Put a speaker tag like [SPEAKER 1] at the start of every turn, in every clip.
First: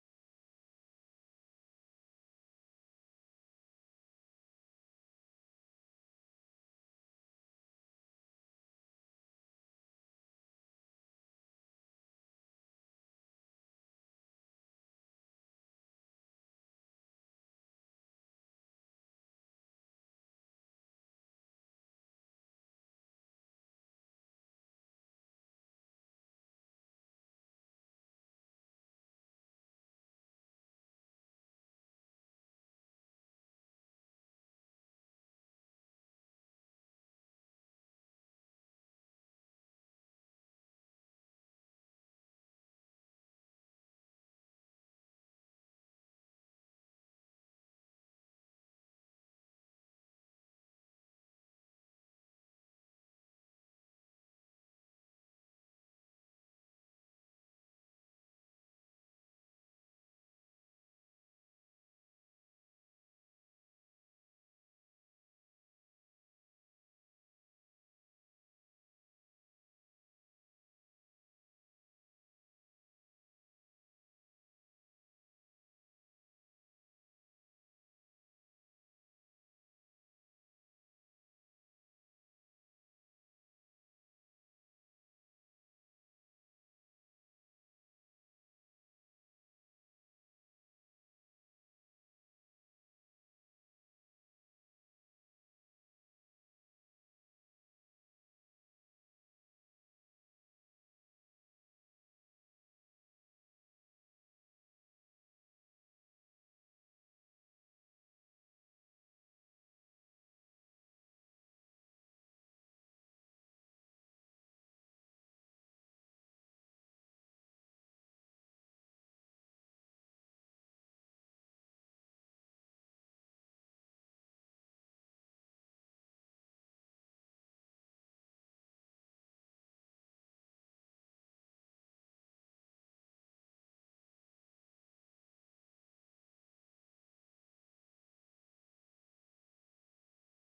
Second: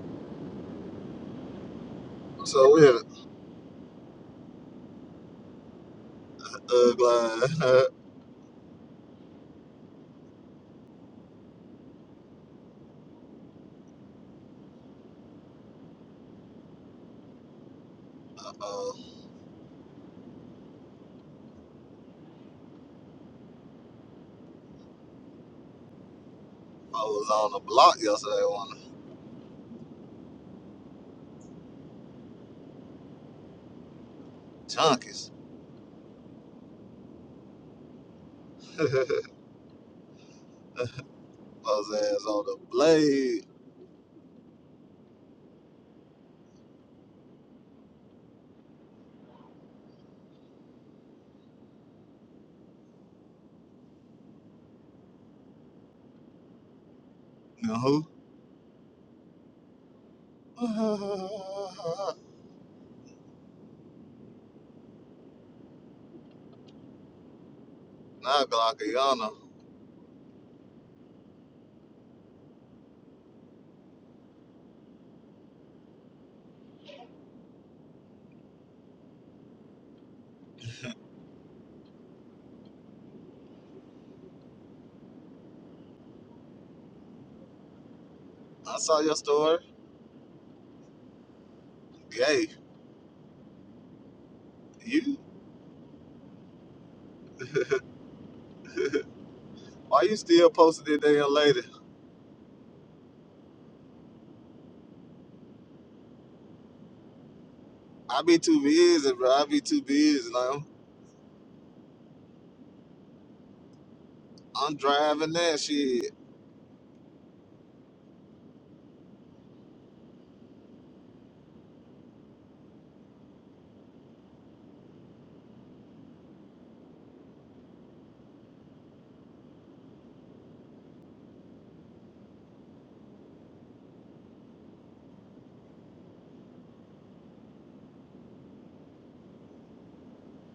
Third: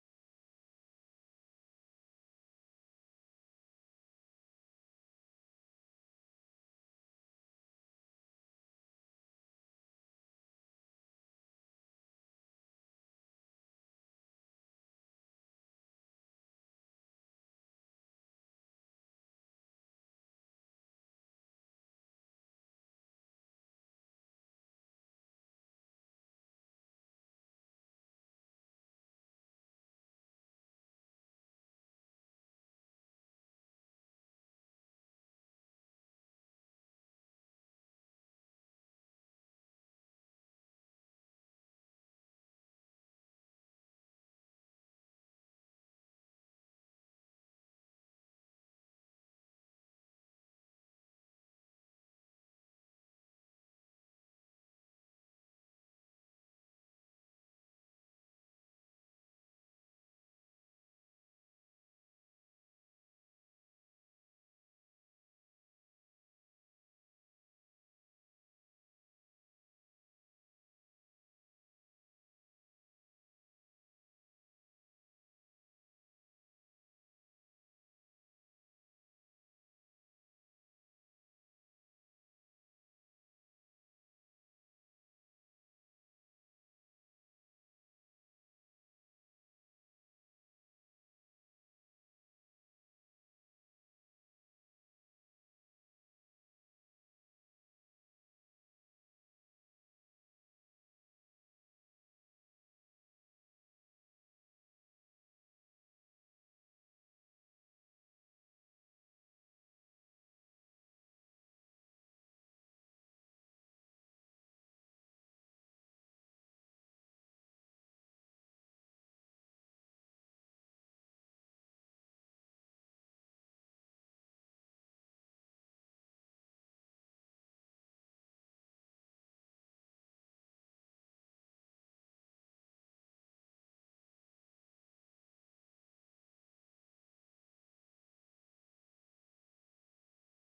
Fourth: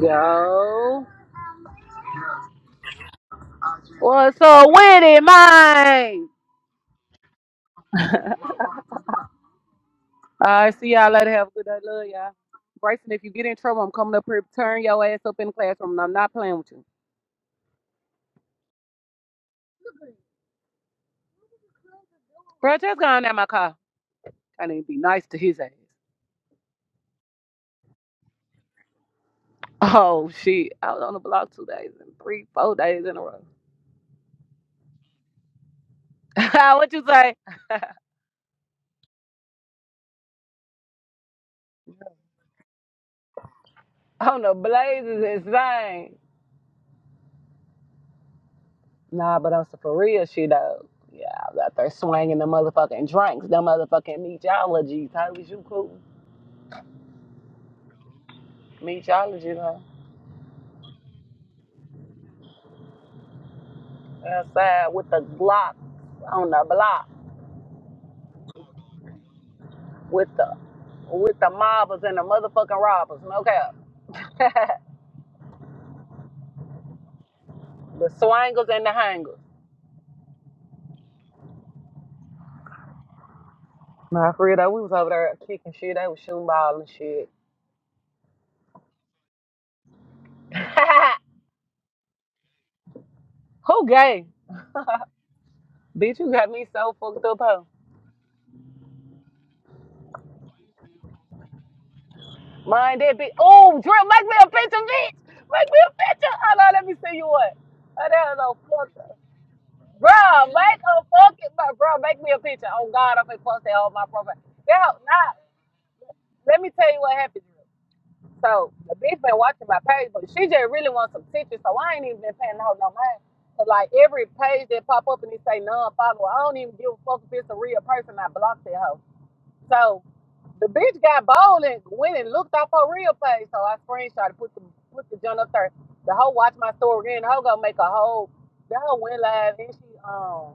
[SPEAKER 1] Yo.
[SPEAKER 2] So we had a
[SPEAKER 1] What's up with it, man?
[SPEAKER 2] thug line. Uh,
[SPEAKER 1] I see y'all later. Have a good day. Love y'all. Bryson, if you get in trouble, I'm coming up here. Turn your ass up in the classroom. And I'm not playing with you.
[SPEAKER 2] uh,
[SPEAKER 1] Bro, just go down my car. I need to be nice to his ass.
[SPEAKER 2] I was on the block yesterday, one of
[SPEAKER 1] Oh, shit. I was on the block two days and three, four days in a row.
[SPEAKER 2] the junkies.
[SPEAKER 1] what you say?
[SPEAKER 2] I was ass on the blade.
[SPEAKER 1] on the blazes, insane. Nah, but on some for real shit, though. Yeah, I was out there swinging the motherfucking drinks, the motherfucking meteorologies. How was you cool?
[SPEAKER 2] You know who?
[SPEAKER 1] Meteorologies, huh? outside with the Glocks on the block
[SPEAKER 2] Now Glockiana.
[SPEAKER 1] with the with the mobbers and the motherfucking robbers. No cap. the swangers and the hangers. Nah, for real though, we was over there kicking shit. They was shooting ball and shit.
[SPEAKER 2] I saw your story. Gay.
[SPEAKER 1] Who gay?
[SPEAKER 2] You?
[SPEAKER 1] Bitch, you got me so fucked up, huh?
[SPEAKER 2] Why you still posting it there, lady?
[SPEAKER 1] Mind that bitch. Oh, Drill, make me a picture, bitch. Make me a picture. Hold on, let me see you what. Oh,
[SPEAKER 2] I
[SPEAKER 1] that is
[SPEAKER 2] be
[SPEAKER 1] so
[SPEAKER 2] too
[SPEAKER 1] fucked
[SPEAKER 2] busy,
[SPEAKER 1] up.
[SPEAKER 2] bro. I be too
[SPEAKER 1] bro,
[SPEAKER 2] busy now.
[SPEAKER 1] make a fucking, bro, bro, make me a picture. Oh, God, I'm gonna post that on my profile.
[SPEAKER 2] I'm
[SPEAKER 1] Yeah, nah.
[SPEAKER 2] driving that shit.
[SPEAKER 1] Let me tell you what happened. So the bitch been watching my page, but she just really wants some pictures, so I ain't even been paying her no mind. Cause like every page that pop up and they say non-follower, I don't even give a fuck if it's a real person. I blocked that hoe. So the bitch got bold and went and looked up her real page. So I screenshot put the put the junk up there. The hoe watched my story again. The hoe gonna make a whole. The hoe went live and she um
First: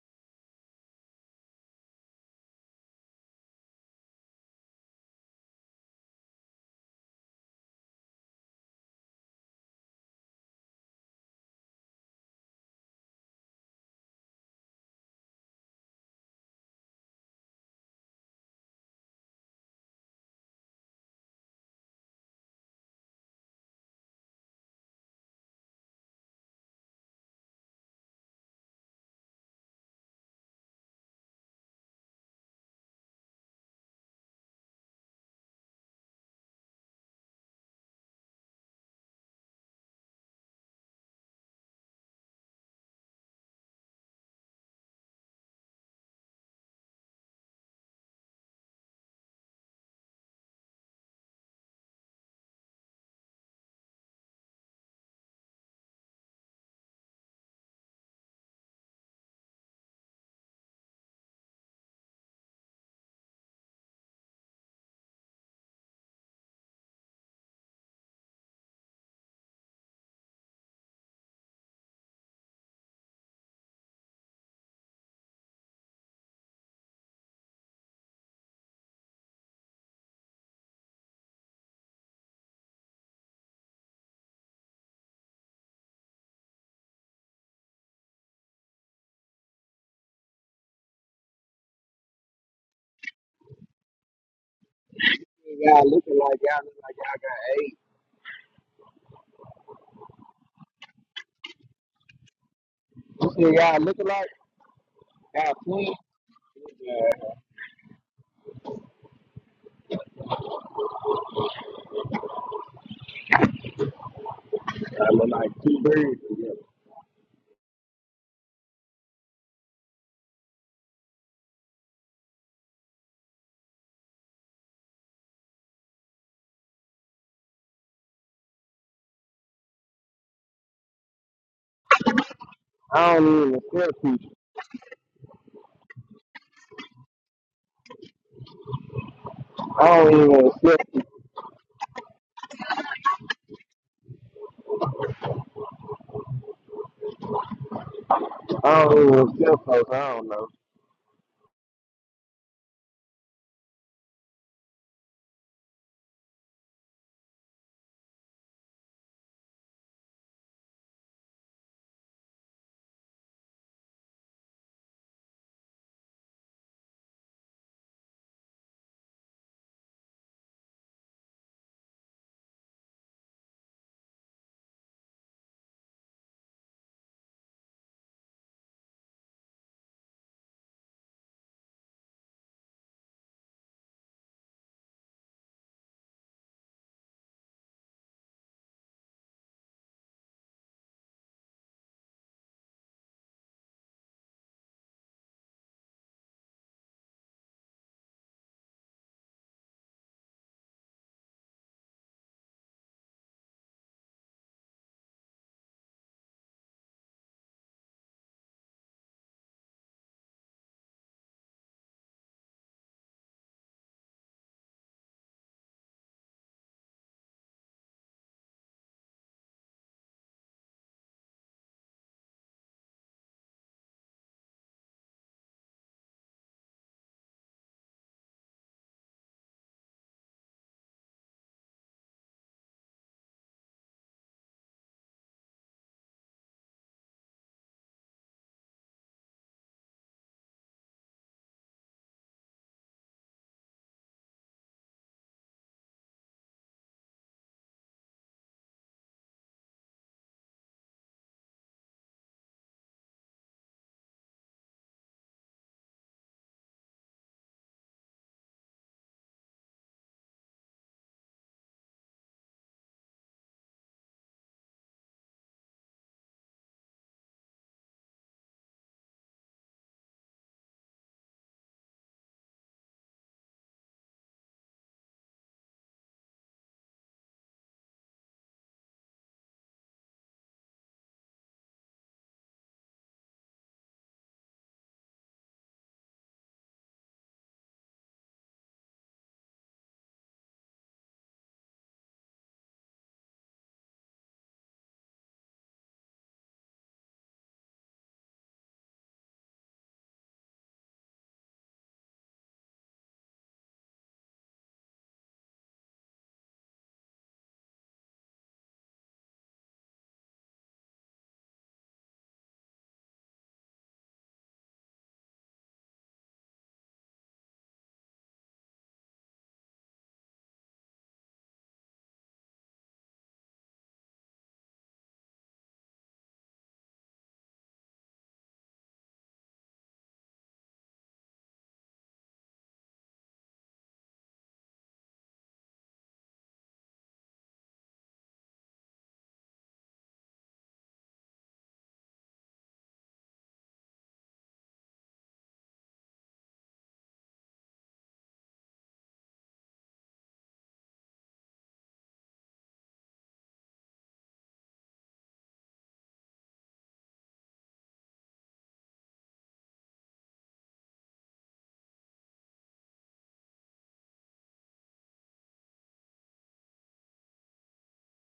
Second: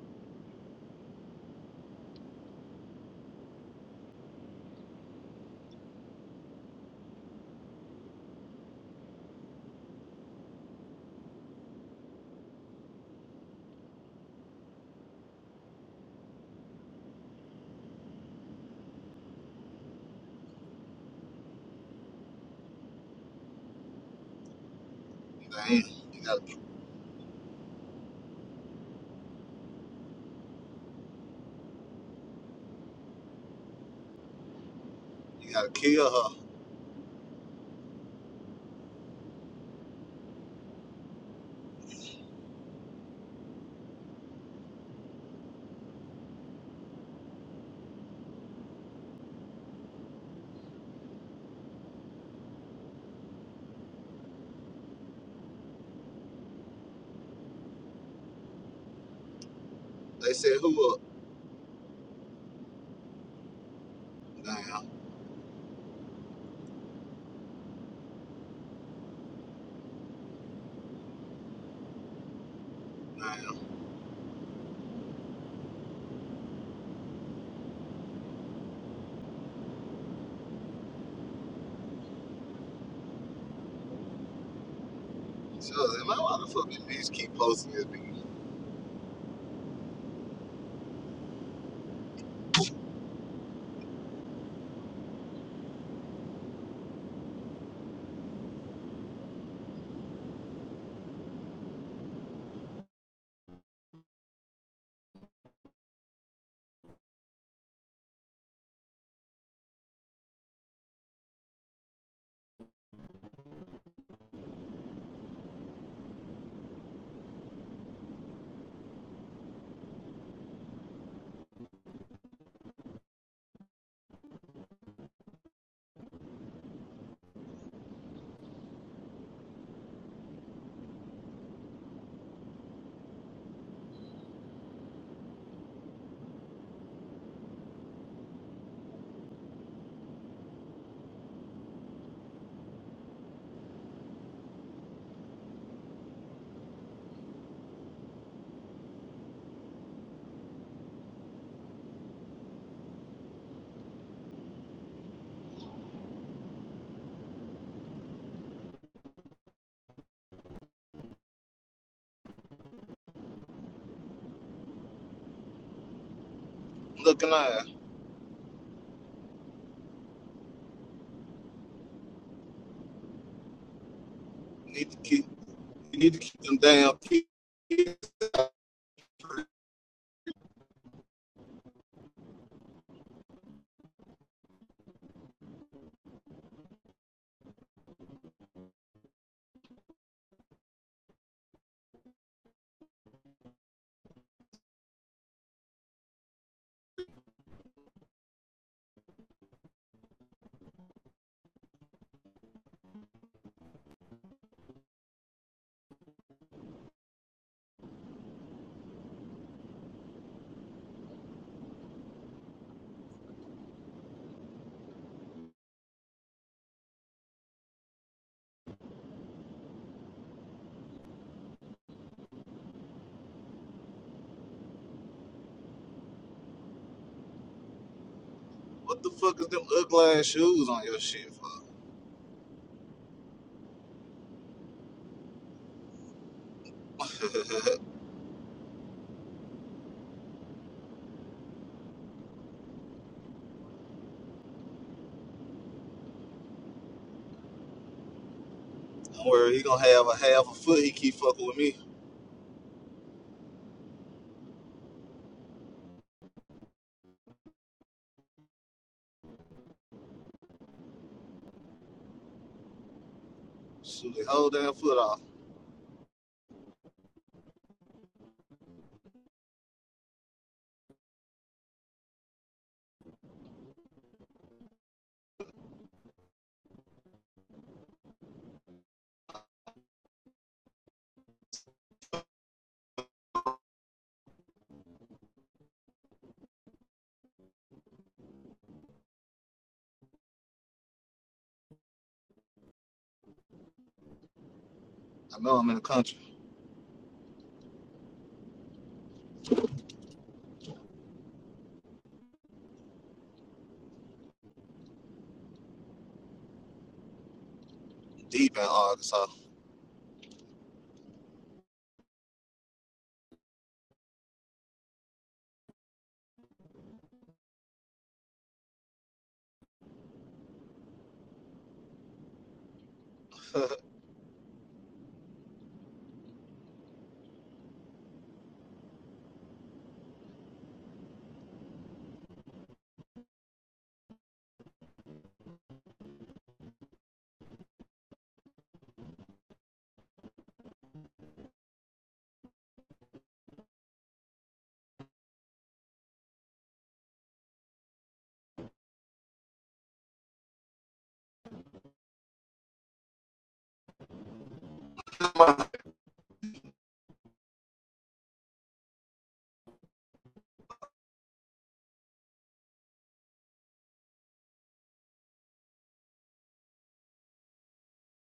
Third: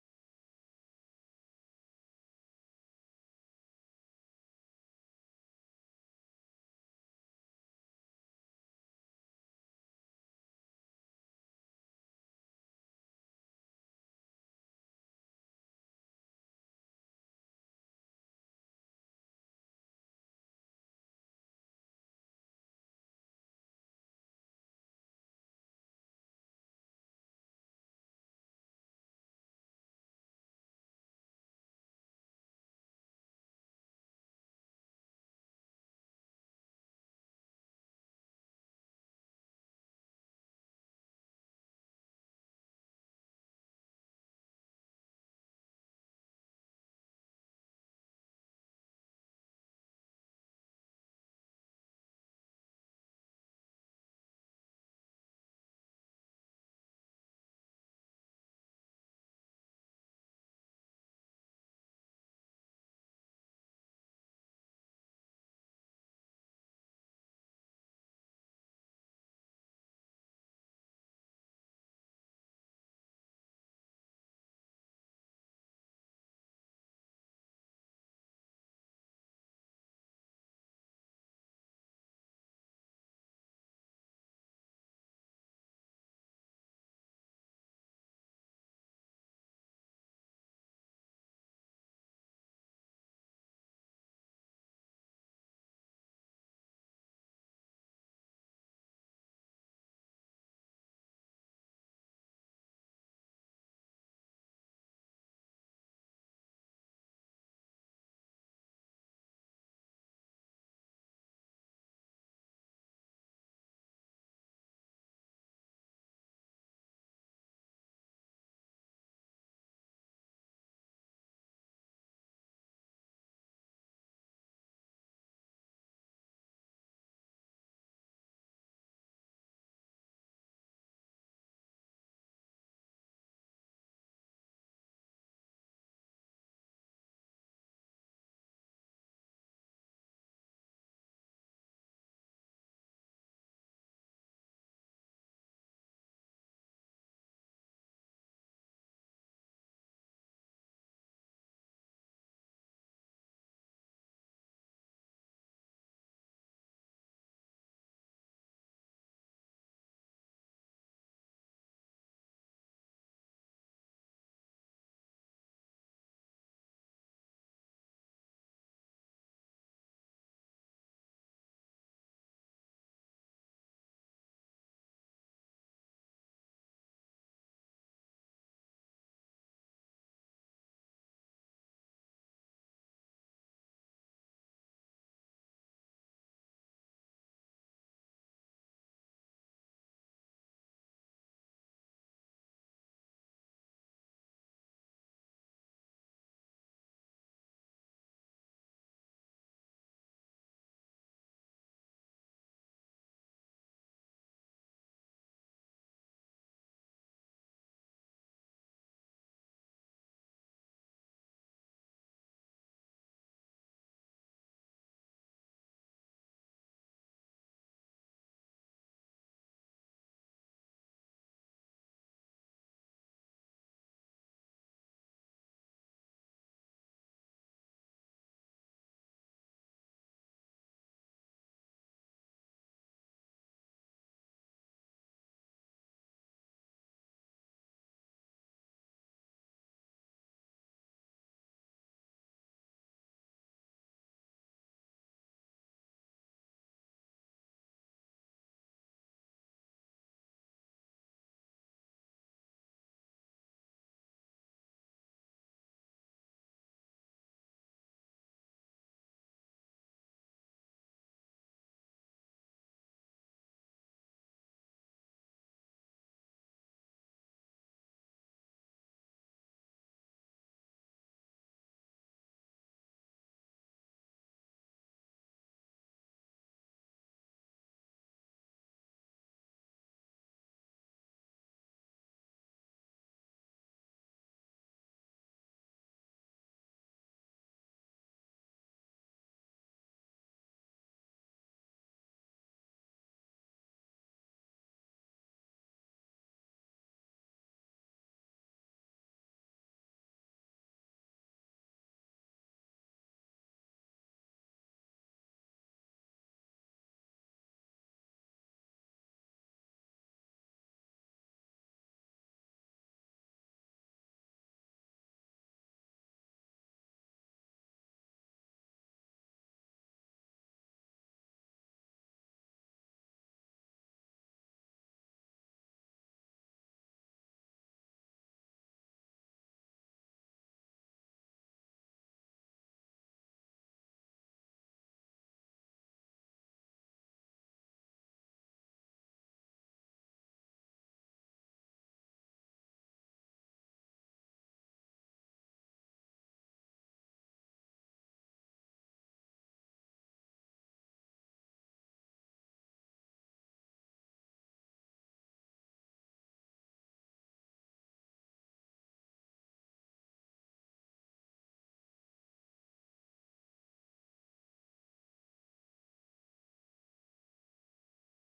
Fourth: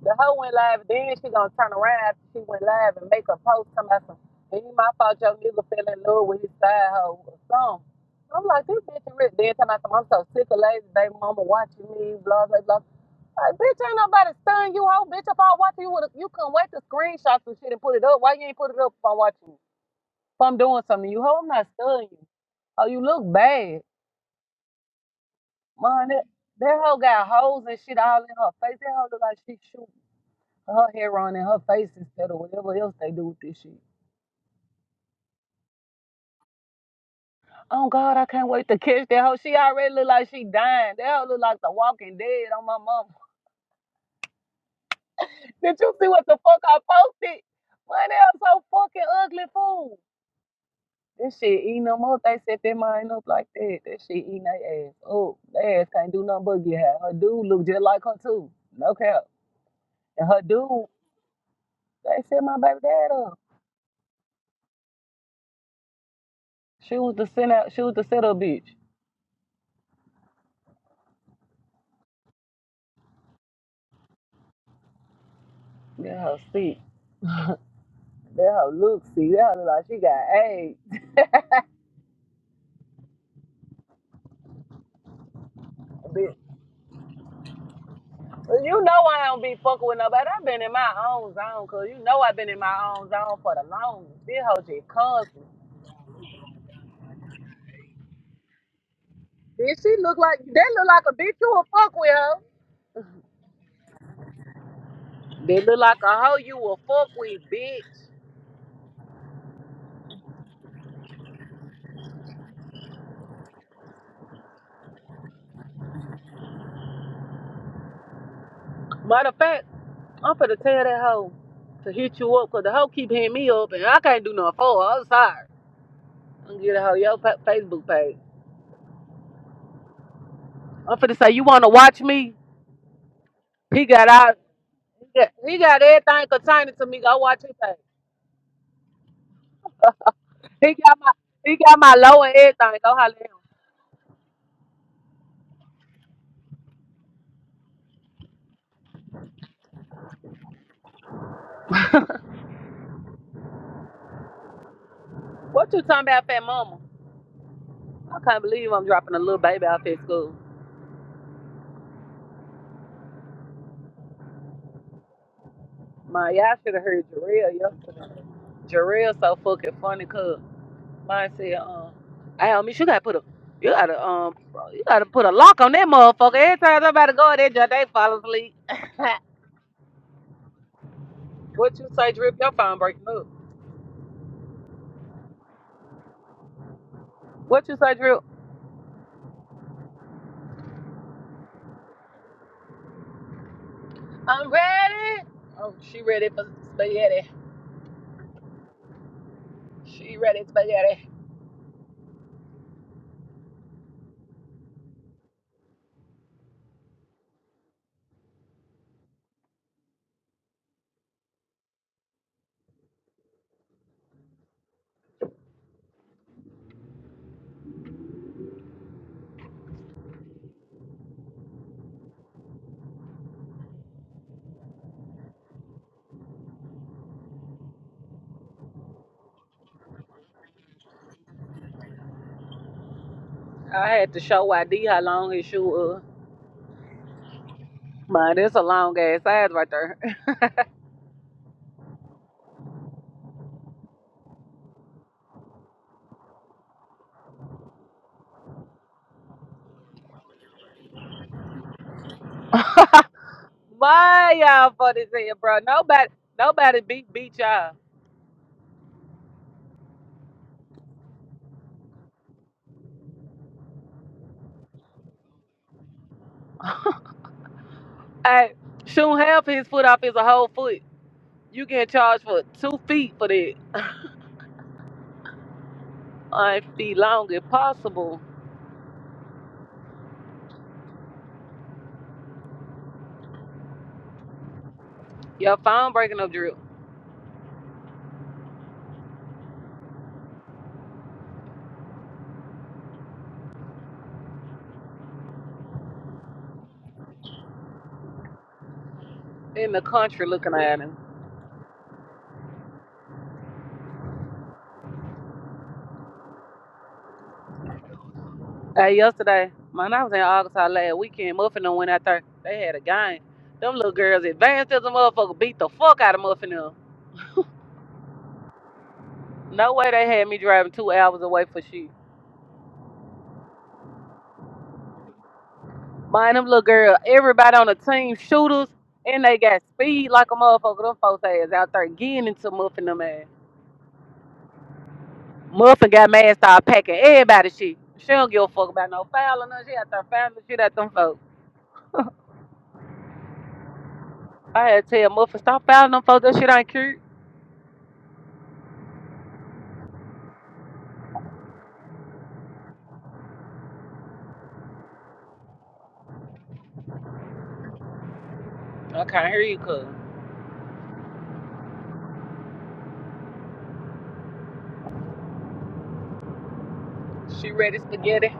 [SPEAKER 1] the hoe went live, then she gonna turn around after she went live and make a post talking about some, it ain't my fault your nigga fell in love with his side hoe or something. I'm like, this bitch is rich. Then talking about some, I'm so sick of lazy baby mama watching me, blah, blah, blah. Like, bitch, ain't nobody stunning you, hoe. Bitch, if I was watching you, would you couldn't wait to screenshot some shit and put it up. Why you ain't put it up if I'm watching you? If I'm doing something to you, hoe, I'm not stunning you. Oh, you look bad.
[SPEAKER 2] Damn.
[SPEAKER 1] Man,
[SPEAKER 2] You
[SPEAKER 1] that,
[SPEAKER 2] gotta,
[SPEAKER 1] that hoe got holes and shit all in her face. That hoe look like she shoot. Her hair on and her face instead of whatever else they do with this shit.
[SPEAKER 2] you gotta kill her.
[SPEAKER 1] Oh God, I can't wait to catch that hoe. She already look like she dying. That hoe look like the Walking Dead on my mama. Did you see what the fuck I posted? Man, they are so fucking ugly fool. This shit eating them up. They set their mind up like that. That shit eating their ass. Oh, their ass can't do nothing but get high. Her dude look just like her too. No cap. And
[SPEAKER 2] They
[SPEAKER 1] her
[SPEAKER 2] said
[SPEAKER 1] dude,
[SPEAKER 2] who up?
[SPEAKER 1] they set my baby dad up.
[SPEAKER 2] Damn.
[SPEAKER 1] She was the send out. She was the setup bitch. Yeah, her sick. That hoe look see, that hoe look like she got AIDS.
[SPEAKER 2] So, I was like, man,
[SPEAKER 1] Bitch,
[SPEAKER 2] why the fuck these bitches keep posting this? bitch?
[SPEAKER 1] You know I don't be fucking with nobody. I've been in my own zone, cause you know I've been in my own zone for the longest. This hoe just constant.
[SPEAKER 3] Y'all looking like y'all look like y'all got eight.
[SPEAKER 1] Bitch, she look like that look like a bitch you will fuck with her.
[SPEAKER 3] You see y'all looking like y'all
[SPEAKER 1] That look
[SPEAKER 3] twins.
[SPEAKER 1] like a hoe you will fuck with, bitch.
[SPEAKER 3] Y'all look like two birds together.
[SPEAKER 1] Matter of fact, I'm finna tell that hoe to hit you up, cause the hoe keep hitting me up, and I can't do nothing for her. I'm sorry. I'm gonna get a hoe your fa- Facebook page. I'm finna say you wanna watch me?
[SPEAKER 3] I don't even want to
[SPEAKER 1] He
[SPEAKER 3] sell
[SPEAKER 1] got
[SPEAKER 3] people.
[SPEAKER 1] out. Yeah, he got everything pertaining to me. Go watch his page.
[SPEAKER 3] I don't even want to
[SPEAKER 1] He
[SPEAKER 3] sell
[SPEAKER 1] got
[SPEAKER 3] people.
[SPEAKER 1] my he got my low and everything. Go holler at him.
[SPEAKER 3] I don't even want to sell folks. I don't know.
[SPEAKER 1] What you talking about, fat mama? I can't believe I'm dropping a little baby off at school. My y'all should have heard
[SPEAKER 2] Looking at
[SPEAKER 1] Jarrell
[SPEAKER 2] her.
[SPEAKER 1] yesterday. Jarrell so fucking funny cause mine said, um, I miss you gotta put a you gotta um
[SPEAKER 2] You
[SPEAKER 1] you
[SPEAKER 2] need to
[SPEAKER 1] gotta put
[SPEAKER 2] keep
[SPEAKER 1] a lock on that
[SPEAKER 2] you need to
[SPEAKER 1] motherfucker.
[SPEAKER 2] keep them
[SPEAKER 1] Every time
[SPEAKER 2] damn
[SPEAKER 1] somebody go in there, just they
[SPEAKER 2] kids.
[SPEAKER 1] fall asleep. what you say, Drip? Your phone breaking up. What you say, Drip? I'm ready. Oh, she ready for spaghetti. She ready, to spaghetti.
[SPEAKER 2] What the fuck is them ugly ass shoes on your shit for?
[SPEAKER 1] I had to show ID how long his shoe was. Man, that's a long ass size right there.
[SPEAKER 2] Don't worry, he gonna have a half a foot. He keep fucking with me.
[SPEAKER 1] Why y'all for this here, bro? Nobody, nobody beat beat y'all.
[SPEAKER 2] Shoot the whole damn foot off.
[SPEAKER 1] Hey, shoot half his foot off is a whole foot. You get charged for two feet for that. I feet long if possible. Your phone breaking up drip
[SPEAKER 2] I know I'm in the country,
[SPEAKER 1] in the country looking at him.
[SPEAKER 2] deep in
[SPEAKER 1] Hey,
[SPEAKER 2] Arkansas.
[SPEAKER 1] yesterday, man, I was in Arkansas last weekend. Muffin and went out there. They had a game. Them little girls advanced as a motherfucker beat the fuck out of Muffin No way they had me driving two hours away for shit. Mind them little girl, everybody on the team shooters, and they got speed like a motherfucker. Them folks ass out there getting into Muffin them ass. Muffin got mad, started packing everybody shit. She don't give a fuck about no fouling none. She out there fouling the shit at them folks. I had to tell Muffin, stop fouling them folks. That shit ain't cute. I can't hear you, cuz. She ready spaghetti.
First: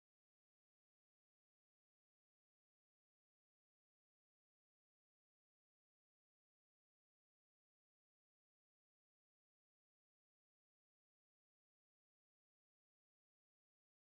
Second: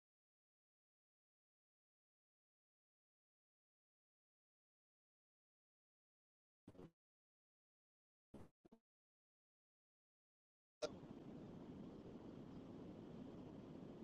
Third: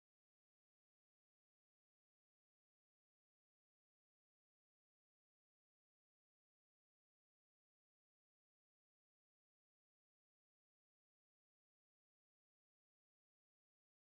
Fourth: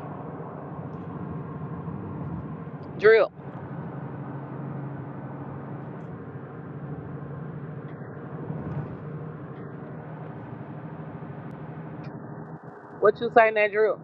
[SPEAKER 1] Drip. What you say in that drip?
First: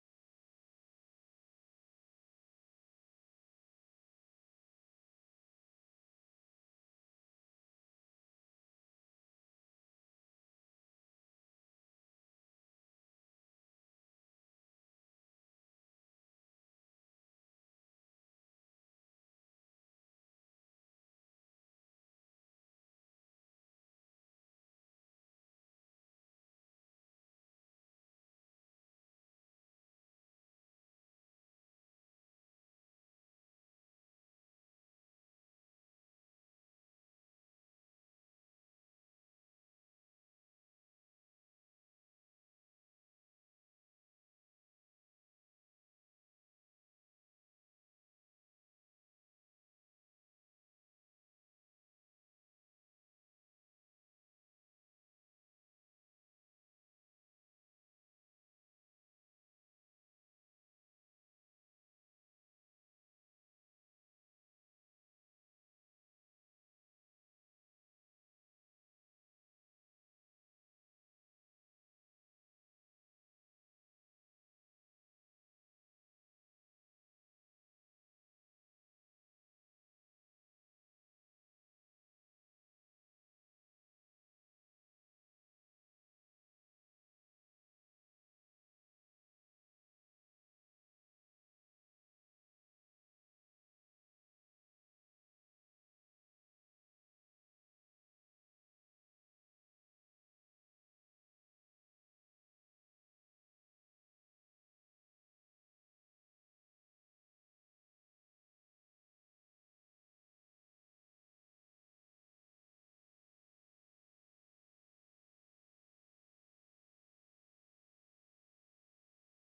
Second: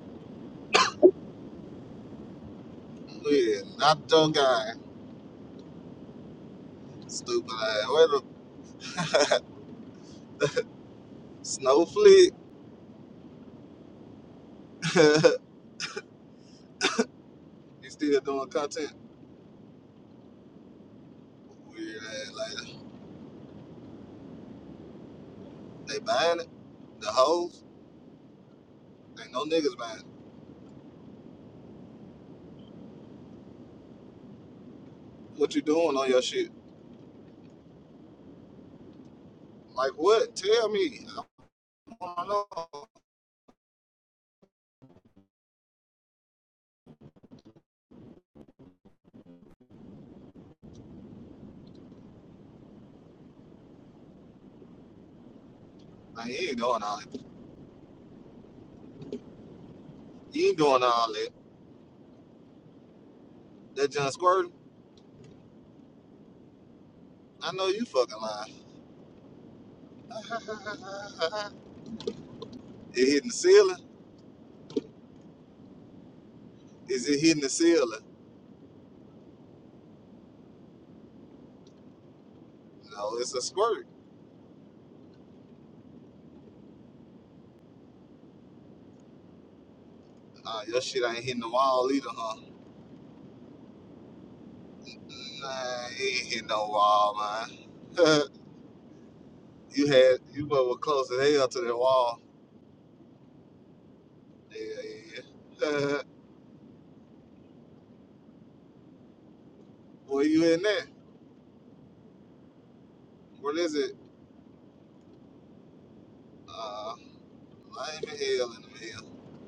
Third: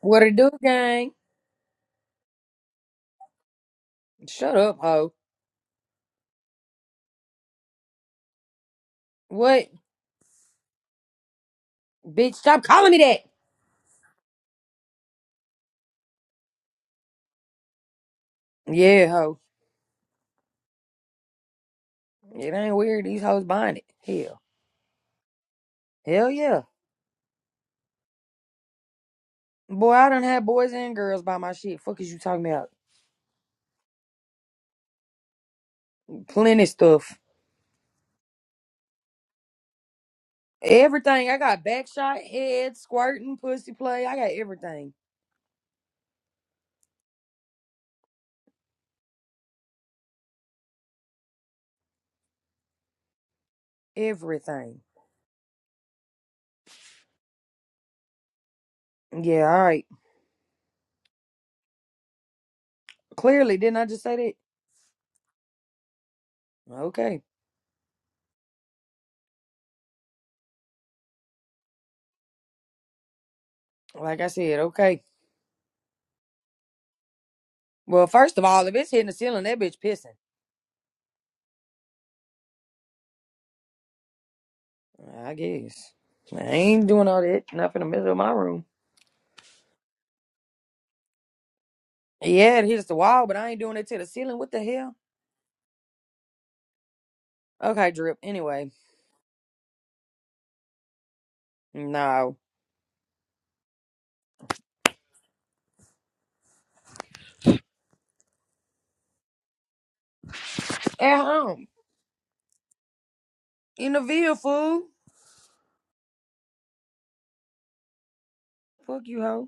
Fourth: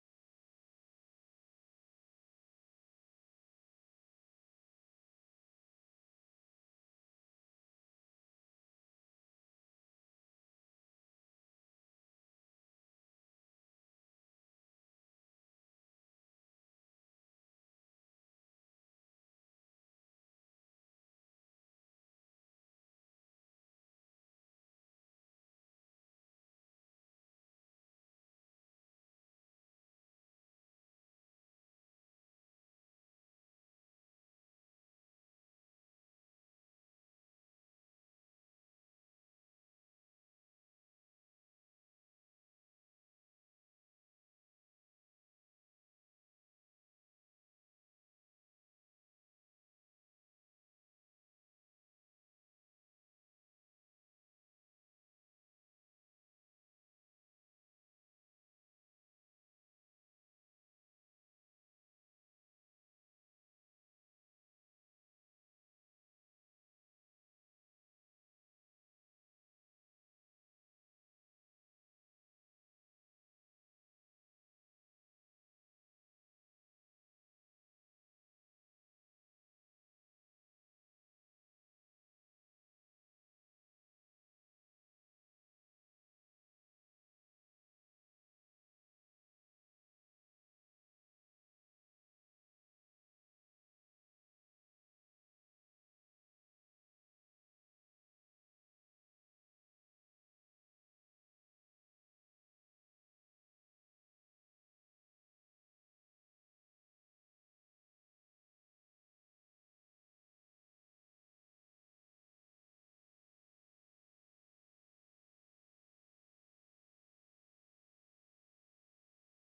[SPEAKER 4] What it do, gang?
[SPEAKER 2] yeah, not the
[SPEAKER 4] Shut
[SPEAKER 2] guy.
[SPEAKER 4] up, hoe.
[SPEAKER 2] Stupid ass. Where the
[SPEAKER 4] What?
[SPEAKER 2] snowflake?
[SPEAKER 4] Bitch, stop calling me that.
[SPEAKER 2] he still doing content.
[SPEAKER 4] Yeah, hoe.
[SPEAKER 2] Weird ass.
[SPEAKER 4] It
[SPEAKER 2] Like
[SPEAKER 4] ain't weird. These hoes buying it. Hell.
[SPEAKER 2] they
[SPEAKER 4] Hell
[SPEAKER 2] buying it.
[SPEAKER 4] yeah.
[SPEAKER 2] The hoes. Ain't no niggas
[SPEAKER 4] Boy,
[SPEAKER 2] buying. it.
[SPEAKER 4] I done had boys and girls buy my shit. Fuck is you talking about?
[SPEAKER 2] What you doing on your shit?
[SPEAKER 4] Plenty stuff.
[SPEAKER 2] Like what? Tell me. I
[SPEAKER 4] Everything. I got backshot,
[SPEAKER 2] wanna
[SPEAKER 4] head,
[SPEAKER 2] know.
[SPEAKER 4] squirting, pussy play. I got everything. Everything.
[SPEAKER 2] Like, you ain't doing all that.
[SPEAKER 4] Yeah, all right.
[SPEAKER 2] You ain't doing all that.
[SPEAKER 4] Clearly, didn't I
[SPEAKER 2] That
[SPEAKER 4] just
[SPEAKER 2] John
[SPEAKER 4] say
[SPEAKER 2] squirting.
[SPEAKER 4] that? Okay.
[SPEAKER 2] I know you fucking lying. it hitting the ceiling?
[SPEAKER 4] Like I said, okay.
[SPEAKER 2] Is it hitting the ceiling?
[SPEAKER 4] Well, first of all, if it's hitting the ceiling, that bitch pissing.
[SPEAKER 2] No, it's a squirt.
[SPEAKER 4] I guess. I ain't doing all that. Not in the middle of my room.
[SPEAKER 2] Nah, your shit ain't hitting the wall either, huh?
[SPEAKER 4] Yeah, it hits the wall, but I ain't doing it to the ceiling. What the hell?
[SPEAKER 2] Nah, it ain't hitting no wall,
[SPEAKER 4] Okay, drip.
[SPEAKER 2] man.
[SPEAKER 4] Anyway,
[SPEAKER 2] you had, you but were close as hell to that wall.
[SPEAKER 4] no.
[SPEAKER 2] Yeah, yeah. Where you in there?
[SPEAKER 4] At home.
[SPEAKER 2] What is it?
[SPEAKER 4] In the vehicle, fool.
[SPEAKER 2] Uh, I ain't in hell in the minute.
[SPEAKER 4] Fuck you, hoe.